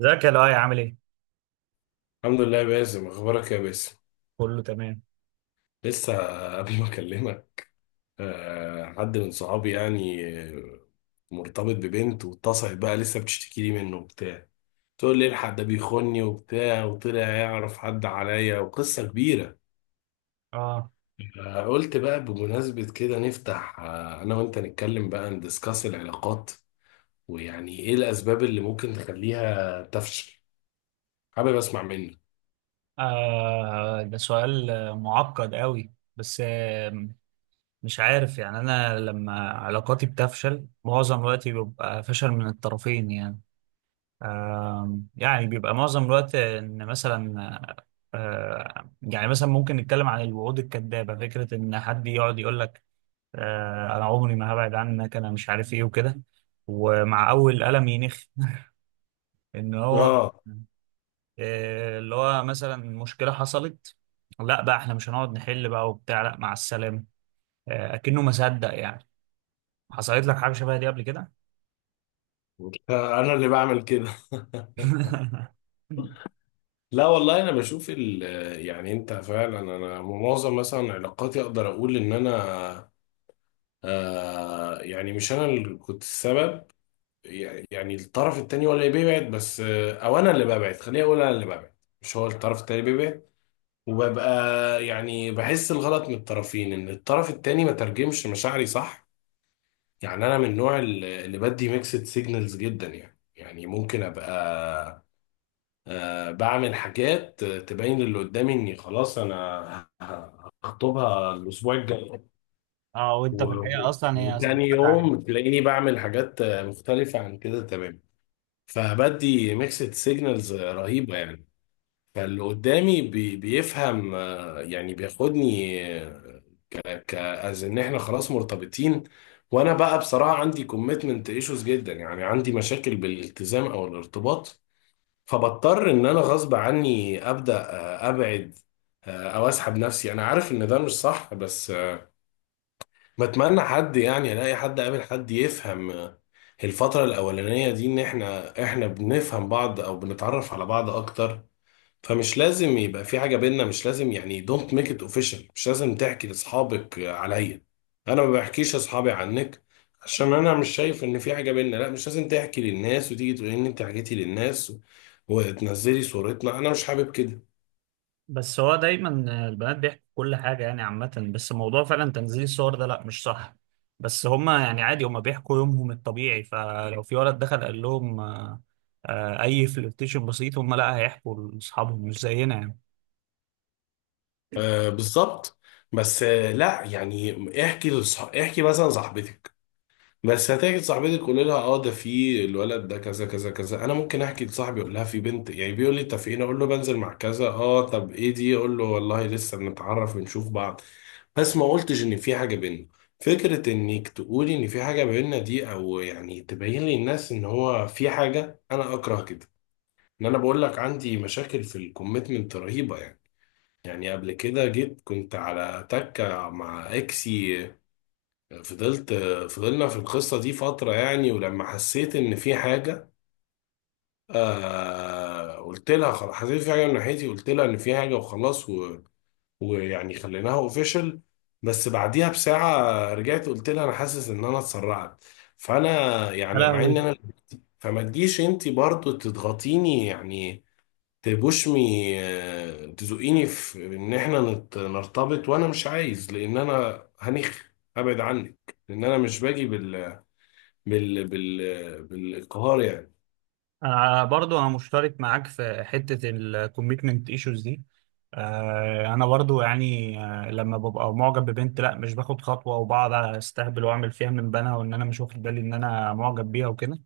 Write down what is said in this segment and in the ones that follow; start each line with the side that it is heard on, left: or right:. right: ازيك يا لؤي؟ عامل ايه؟
left: الحمد لله يا باسم، اخبارك يا باسم؟
right: كله تمام.
left: لسه قبل ما اكلمك، حد من صحابي يعني، مرتبط ببنت واتصلت بقى لسه بتشتكي لي منه وبتاع. تقول لي الحق ده بيخوني وبتاع، وطلع يعرف حد عليا وقصة كبيرة.
right: اه.
left: قلت بقى بمناسبة كده نفتح، انا وانت نتكلم بقى ندسكاس العلاقات، ويعني ايه الاسباب اللي ممكن تخليها تفشل. حابب اسمع منك.
right: ده سؤال معقد قوي، بس مش عارف يعني. انا لما علاقاتي بتفشل معظم الوقت بيبقى فشل من الطرفين يعني. يعني بيبقى معظم الوقت ان مثلا، يعني مثلا ممكن نتكلم عن الوعود الكذابة. فكرة ان حد يقعد يقول لك انا عمري ما هبعد عنك، انا مش عارف ايه وكده، ومع اول قلم ينخ. ان هو
left: اه،
right: إيه اللي هو مثلا مشكلة حصلت، لا بقى احنا مش هنقعد نحل بقى وبتاع، لا مع السلامة. إيه أكنه ما صدق يعني. حصلت لك حاجة شبه دي قبل كده؟
left: انا اللي بعمل كده. لا والله انا بشوف ال، يعني انت فعلا. انا معظم مثلا علاقاتي اقدر اقول ان انا، آه يعني مش انا اللي كنت السبب. يعني الطرف التاني هو اللي بيبعد، بس او انا اللي ببعد، خليني اقول انا اللي ببعد، مش هو الطرف التاني اللي بيبعد. وببقى يعني بحس الغلط من الطرفين، ان الطرف التاني ما ترجمش مشاعري صح. يعني انا من النوع اللي بدي ميكسد سيجنالز جدا يعني. يعني ممكن ابقى بعمل حاجات تبين اللي قدامي اني خلاص انا هخطبها الاسبوع الجاي،
right: اه. وانت في
left: و-
right: الحقيقه اصلا هي
left: وتاني
right: صاحبتك
left: يوم
right: عليك.
left: تلاقيني بعمل حاجات مختلفة عن كده تمام. فبدي ميكسد سيجنالز رهيبة يعني. فاللي قدامي بيفهم يعني بياخدني، آه، ك as ان احنا خلاص مرتبطين. وانا بقى بصراحة عندي كوميتمنت ايشوز جدا، يعني عندي مشاكل بالالتزام او الارتباط. فبضطر ان انا غصب عني ابدا ابعد، او اسحب نفسي. انا عارف ان ده مش صح بس، بتمنى حد يعني، الاقي حد، قابل حد يفهم الفترة الأولانية دي. إن إحنا بنفهم بعض أو بنتعرف على بعض أكتر. فمش لازم يبقى في حاجة بينا، مش لازم يعني دونت ميك ات اوفيشال. مش لازم تحكي لاصحابك عليا، انا ما بحكيش لاصحابي عنك، عشان انا مش شايف ان في حاجة بينا. لا مش لازم تحكي للناس وتيجي تقولي ان انت حكيتي للناس وتنزلي صورتنا، انا مش حابب كده.
right: بس هو دايما البنات بيحكوا كل حاجة يعني عامة، بس موضوع فعلا تنزيل الصور ده لا مش صح. بس هما يعني عادي، هما بيحكوا يومهم الطبيعي، فلو في ولد دخل قال لهم أي فلirtation بسيط، هما لا هيحكوا لأصحابهم، مش زينا يعني.
left: آه بالظبط. بس لا يعني، احكي مثلا صاحبتك. بس هتيجي صاحبتك قولي لها اه ده في الولد ده كذا كذا كذا. انا ممكن احكي لصاحبي اقول لها في بنت، يعني بيقول لي انت فين، اقول له بنزل مع كذا، اه طب ايه دي، اقول له والله لسه بنتعرف بنشوف بعض، بس ما قلتش ان في حاجه بينا. فكره انك تقولي ان في حاجه بينا دي، او يعني تبين للناس ان هو في حاجه، انا اكره كده. ان انا بقول لك عندي مشاكل في الكوميتمنت رهيبه يعني. يعني قبل كده جيت، كنت على تكه مع اكسي. فضلت فضلنا في القصة دي فترة يعني، ولما حسيت إن في حاجة آه، قلت لها خلاص حسيت في حاجة من ناحيتي، قلت لها إن في حاجة وخلاص، ويعني خليناها أوفيشال. بس بعديها بساعة رجعت قلت لها أنا حاسس إن أنا اتسرعت. فأنا
right: يا
left: يعني مع إن
right: لهوي.
left: أنا، فما تجيش أنت برضو تضغطيني يعني، تبوشمي تزقيني في إن إحنا نرتبط. وأنا مش عايز، لأن أنا أبعد عنك، لأن أنا مش باجي بالانقهار يعني.
right: انا برضو مشترك معاك في حته الكوميتمنت ايشوز دي. انا برضو يعني لما ببقى معجب ببنت لا مش باخد خطوه، وبقعد استهبل واعمل فيها من بنها، وان انا مش واخد بالي ان انا معجب بيها وكده.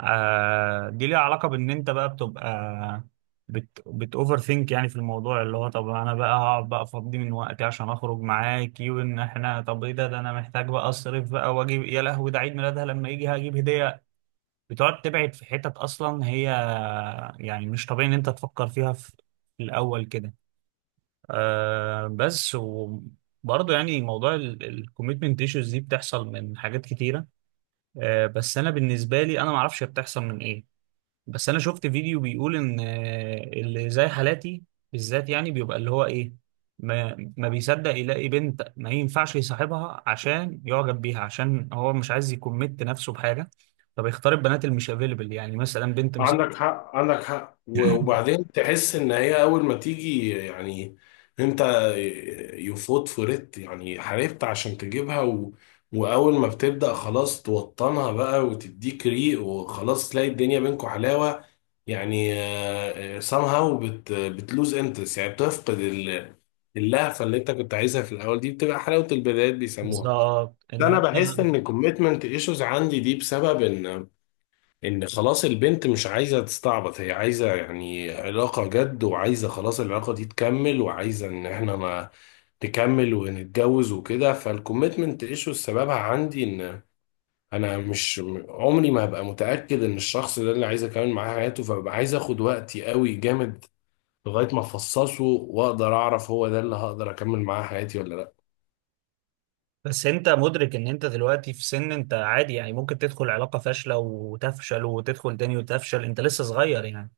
right: دي ليها علاقه بان انت بقى بتبقى بت اوفر ثينك يعني في الموضوع، اللي هو طب انا بقى هقعد بقى افضي من وقتي عشان اخرج معاكي، وان احنا طب ايه ده انا محتاج بقى اصرف بقى واجيب، يا لهوي ده عيد ميلادها لما يجي هجيب هديه. بتقعد تبعد في حتت، اصلا هي يعني مش طبيعي ان انت تفكر فيها في في الاول كده. آه بس وبرضه يعني موضوع الكوميتمنت ايشوز دي بتحصل من حاجات كتيره. آه بس انا بالنسبه لي انا ما اعرفش هي بتحصل من ايه. بس انا شفت فيديو بيقول ان اللي زي حالاتي بالذات يعني بيبقى اللي هو ايه، ما بيصدق يلاقي بنت ما ينفعش يصاحبها عشان يعجب بيها، عشان هو مش عايز يكمت نفسه بحاجه، فبيختار البنات اللي مش افيلبل، يعني مثلا بنت مش،
left: عندك حق، وبعدين تحس ان هي اول ما تيجي يعني، انت يفوت فريت يعني، حاربت عشان تجيبها واول ما بتبدأ خلاص توطنها بقى وتديك ريق، وخلاص تلاقي الدنيا بينكم حلاوة. يعني somehow بتلوز انترست، يعني بتفقد اللهفة اللي انت كنت عايزها في الاول دي، بتبقى حلاوة البدايات بيسموها.
right: بالظبط ان
left: انا
right: هو.
left: بحس ان الكوميتمنت ايشوز عندي دي بسبب ان، ان خلاص البنت مش عايزة تستعبط، هي عايزة يعني علاقة جد، وعايزة خلاص العلاقة دي تكمل، وعايزة ان احنا ما تكمل ونتجوز وكده. فالكوميتمنت ايشو سببها عندي ان انا مش، عمري ما هبقى متأكد ان الشخص ده اللي عايز اكمل معاه حياته. فببقى عايز اخد وقتي قوي جامد لغاية ما افصصه واقدر اعرف هو ده اللي هقدر اكمل معاه حياتي ولا لا.
right: بس انت مدرك ان انت دلوقتي في سن، انت عادي يعني، ممكن تدخل علاقه فاشله وتفشل، وتدخل تاني وتفشل، انت لسه صغير يعني.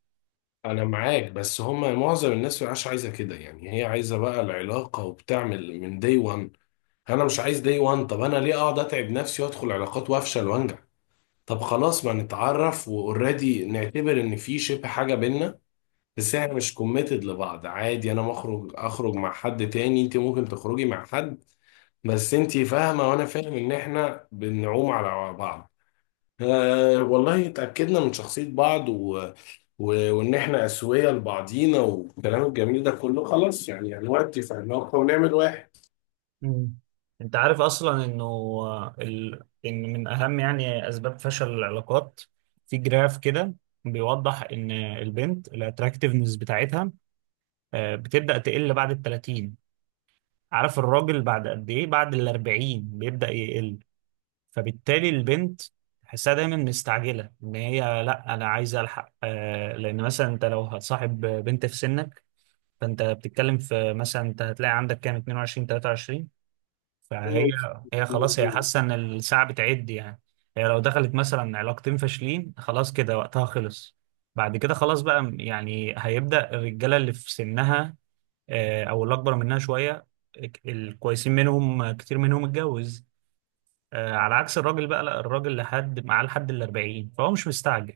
left: انا معاك، بس هما معظم الناس مش عايزه كده يعني. هي عايزه بقى العلاقه وبتعمل من دي 1. انا مش عايز دي 1. طب انا ليه اقعد اتعب نفسي وادخل علاقات وافشل وانجح؟ طب خلاص ما نتعرف واوريدي نعتبر ان في شبه حاجه بينا، بس احنا مش كوميتد لبعض. عادي انا مخرج اخرج مع حد تاني، انت ممكن تخرجي مع حد، بس انت فاهمه وانا فاهم ان احنا بنعوم على بعض. أه والله اتأكدنا من شخصية بعض وإن إحنا أسوية لبعضينا والكلام الجميل ده كله، خلاص يعني دلوقتي اتفقنا ونعمل واحد.
right: مم. انت عارف اصلا انه ان من اهم يعني اسباب فشل العلاقات، في جراف كده بيوضح ان البنت الاتراكتيفنس بتاعتها بتبدا تقل بعد ال 30. عارف الراجل بعد قد ايه؟ بعد ال 40 بيبدا يقل. فبالتالي البنت تحسها دايما مستعجله، ان هي لا انا عايزه الحق، لان مثلا انت لو هتصاحب بنت في سنك، فانت بتتكلم في مثلا انت هتلاقي عندك كام؟ 22، 23. فهي
left: مم.
right: هي خلاص، هي
left: مظبوط.
right: حاسه ان الساعه بتعد يعني. هي لو دخلت مثلا علاقتين فاشلين خلاص كده وقتها خلص. بعد كده خلاص بقى، يعني هيبدا الرجاله اللي في سنها، او اللي اكبر منها شويه، الكويسين منهم كتير منهم اتجوز. على عكس الراجل بقى، لا الراجل لحد معاه لحد ال 40 فهو مش مستعجل.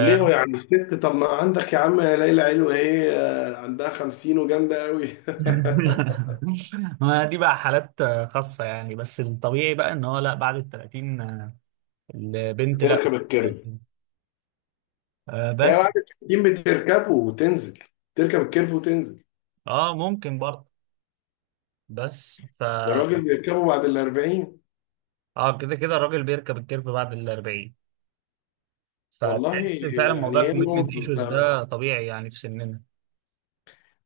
left: ليه يعني الست؟ طب ما عندك يا عم يا ليلى علو إيه، عندها خمسين وجامدة أوي.
right: ما دي بقى حالات خاصة يعني، بس الطبيعي بقى ان هو لا بعد ال 30، البنت لا،
left: بتركب الكيرف. هي
right: بس.
left: بعد التحكيم بتركبه وتنزل، تركب الكيرف وتنزل.
right: اه ممكن برضه، بس ف
left: الراجل بيركبه بعد الأربعين.
right: اه كده كده الراجل بيركب الكيرف بعد ال 40،
left: والله
right: فتحس فعلا
left: يعني
right: موضوع
left: هي
right: الكوميتمنت
left: نقطة
right: ايشوز
left: أنت.
right: ده طبيعي يعني في سننا.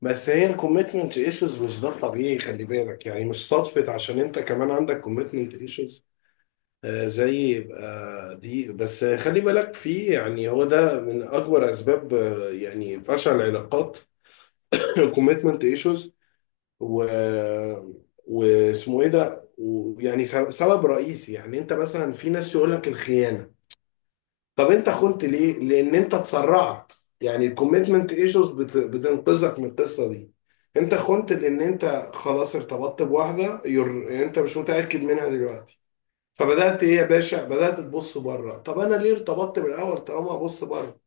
left: بس هي الكوميتمنت ايشوز مش ده الطبيعي، خلي بالك، يعني مش صدفة عشان انت كمان عندك كوميتمنت ايشوز زي دي. بس خلي بالك، في يعني هو ده من اكبر اسباب يعني فشل العلاقات. كوميتمنت ايشوز، و واسمه ايه ده ويعني، سبب رئيسي يعني. انت مثلا في ناس يقول لك الخيانة. طب انت خنت ليه؟ لان انت اتسرعت. يعني الكوميتمنت ايشوز بتنقذك من القصه دي. انت خنت لان انت خلاص ارتبطت بواحده، انت مش متاكد منها دلوقتي. فبدات ايه يا باشا، بدات تبص بره. طب انا ليه ارتبطت بالاول طالما ابص بره؟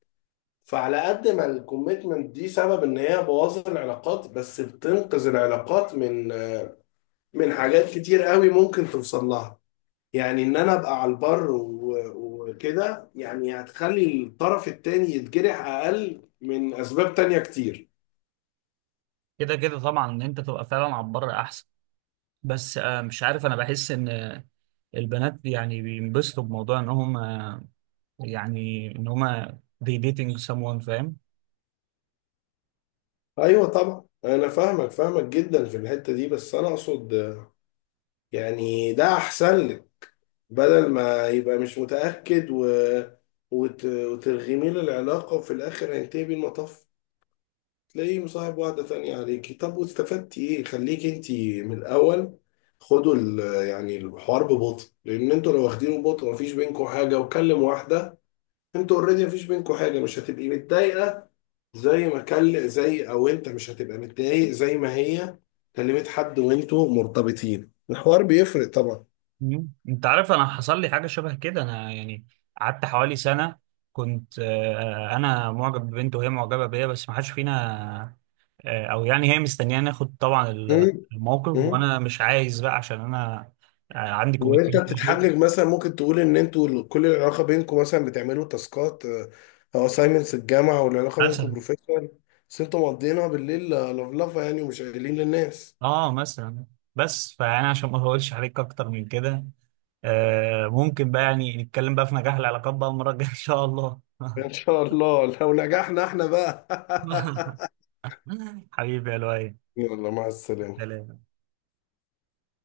left: فعلى قد ما الكوميتمنت دي سبب ان هي بوظت العلاقات، بس بتنقذ العلاقات من، من حاجات كتير قوي ممكن توصل لها. يعني ان انا ابقى على البر وكده، يعني هتخلي الطرف التاني يتجرح اقل من اسباب تانية كتير.
right: كده كده طبعا ان انت تبقى فعلا على البر احسن، بس مش عارف، انا بحس ان البنات يعني بينبسطوا بموضوع ان هم they dating someone، فاهم؟
left: ايوه طبعا انا فاهمك جدا في الحتة دي، بس انا اقصد يعني ده احسن لك. بدل ما يبقى مش متأكد وترغمي له العلاقة، وفي الاخر هينتهي بالمطاف تلاقيه مصاحب واحدة تانية عليكي. طب واستفدتي ايه؟ خليكي انتي من الأول يعني الحوار ببطء، لأن انتوا لو واخدينه ببطء مفيش بينكوا حاجة وكلم واحدة. انتوا اوريدي مفيش بينكوا حاجة، مش هتبقي متضايقة زي ما كل، زي، أو انت مش هتبقى متضايق زي ما هي كلمت حد وانتوا مرتبطين. الحوار بيفرق طبعا.
right: مم. انت عارف انا حصل لي حاجه شبه كده، انا يعني قعدت حوالي سنه، كنت انا معجب ببنت وهي معجبه بيا، بس ما حدش فينا او يعني هي مستنياني ناخد طبعا
left: مم.
right: الموقف،
left: مم.
right: وانا مش عايز بقى عشان انا عندي
left: وانت
right: كوميتمنت.
left: بتتحجج مثلا، ممكن تقول ان انتوا كل العلاقه بينكم مثلا بتعملوا تاسكات او اساينمنتس الجامعه، والعلاقه بينكم
right: مثلا.
left: بروفيشنال. بس انتوا مقضيينها بالليل لفلفه يعني، ومش قايلين للناس.
right: اه مثلا. بس فانا عشان ما اقولش عليك اكتر من كده، ممكن بقى يعني نتكلم بقى في نجاح العلاقات بقى المره الجايه ان شاء الله.
left: ان شاء الله لو نجحنا احنا بقى.
right: حبيبي يا لؤي.
left: يلا مع السلامه.
right: سلام.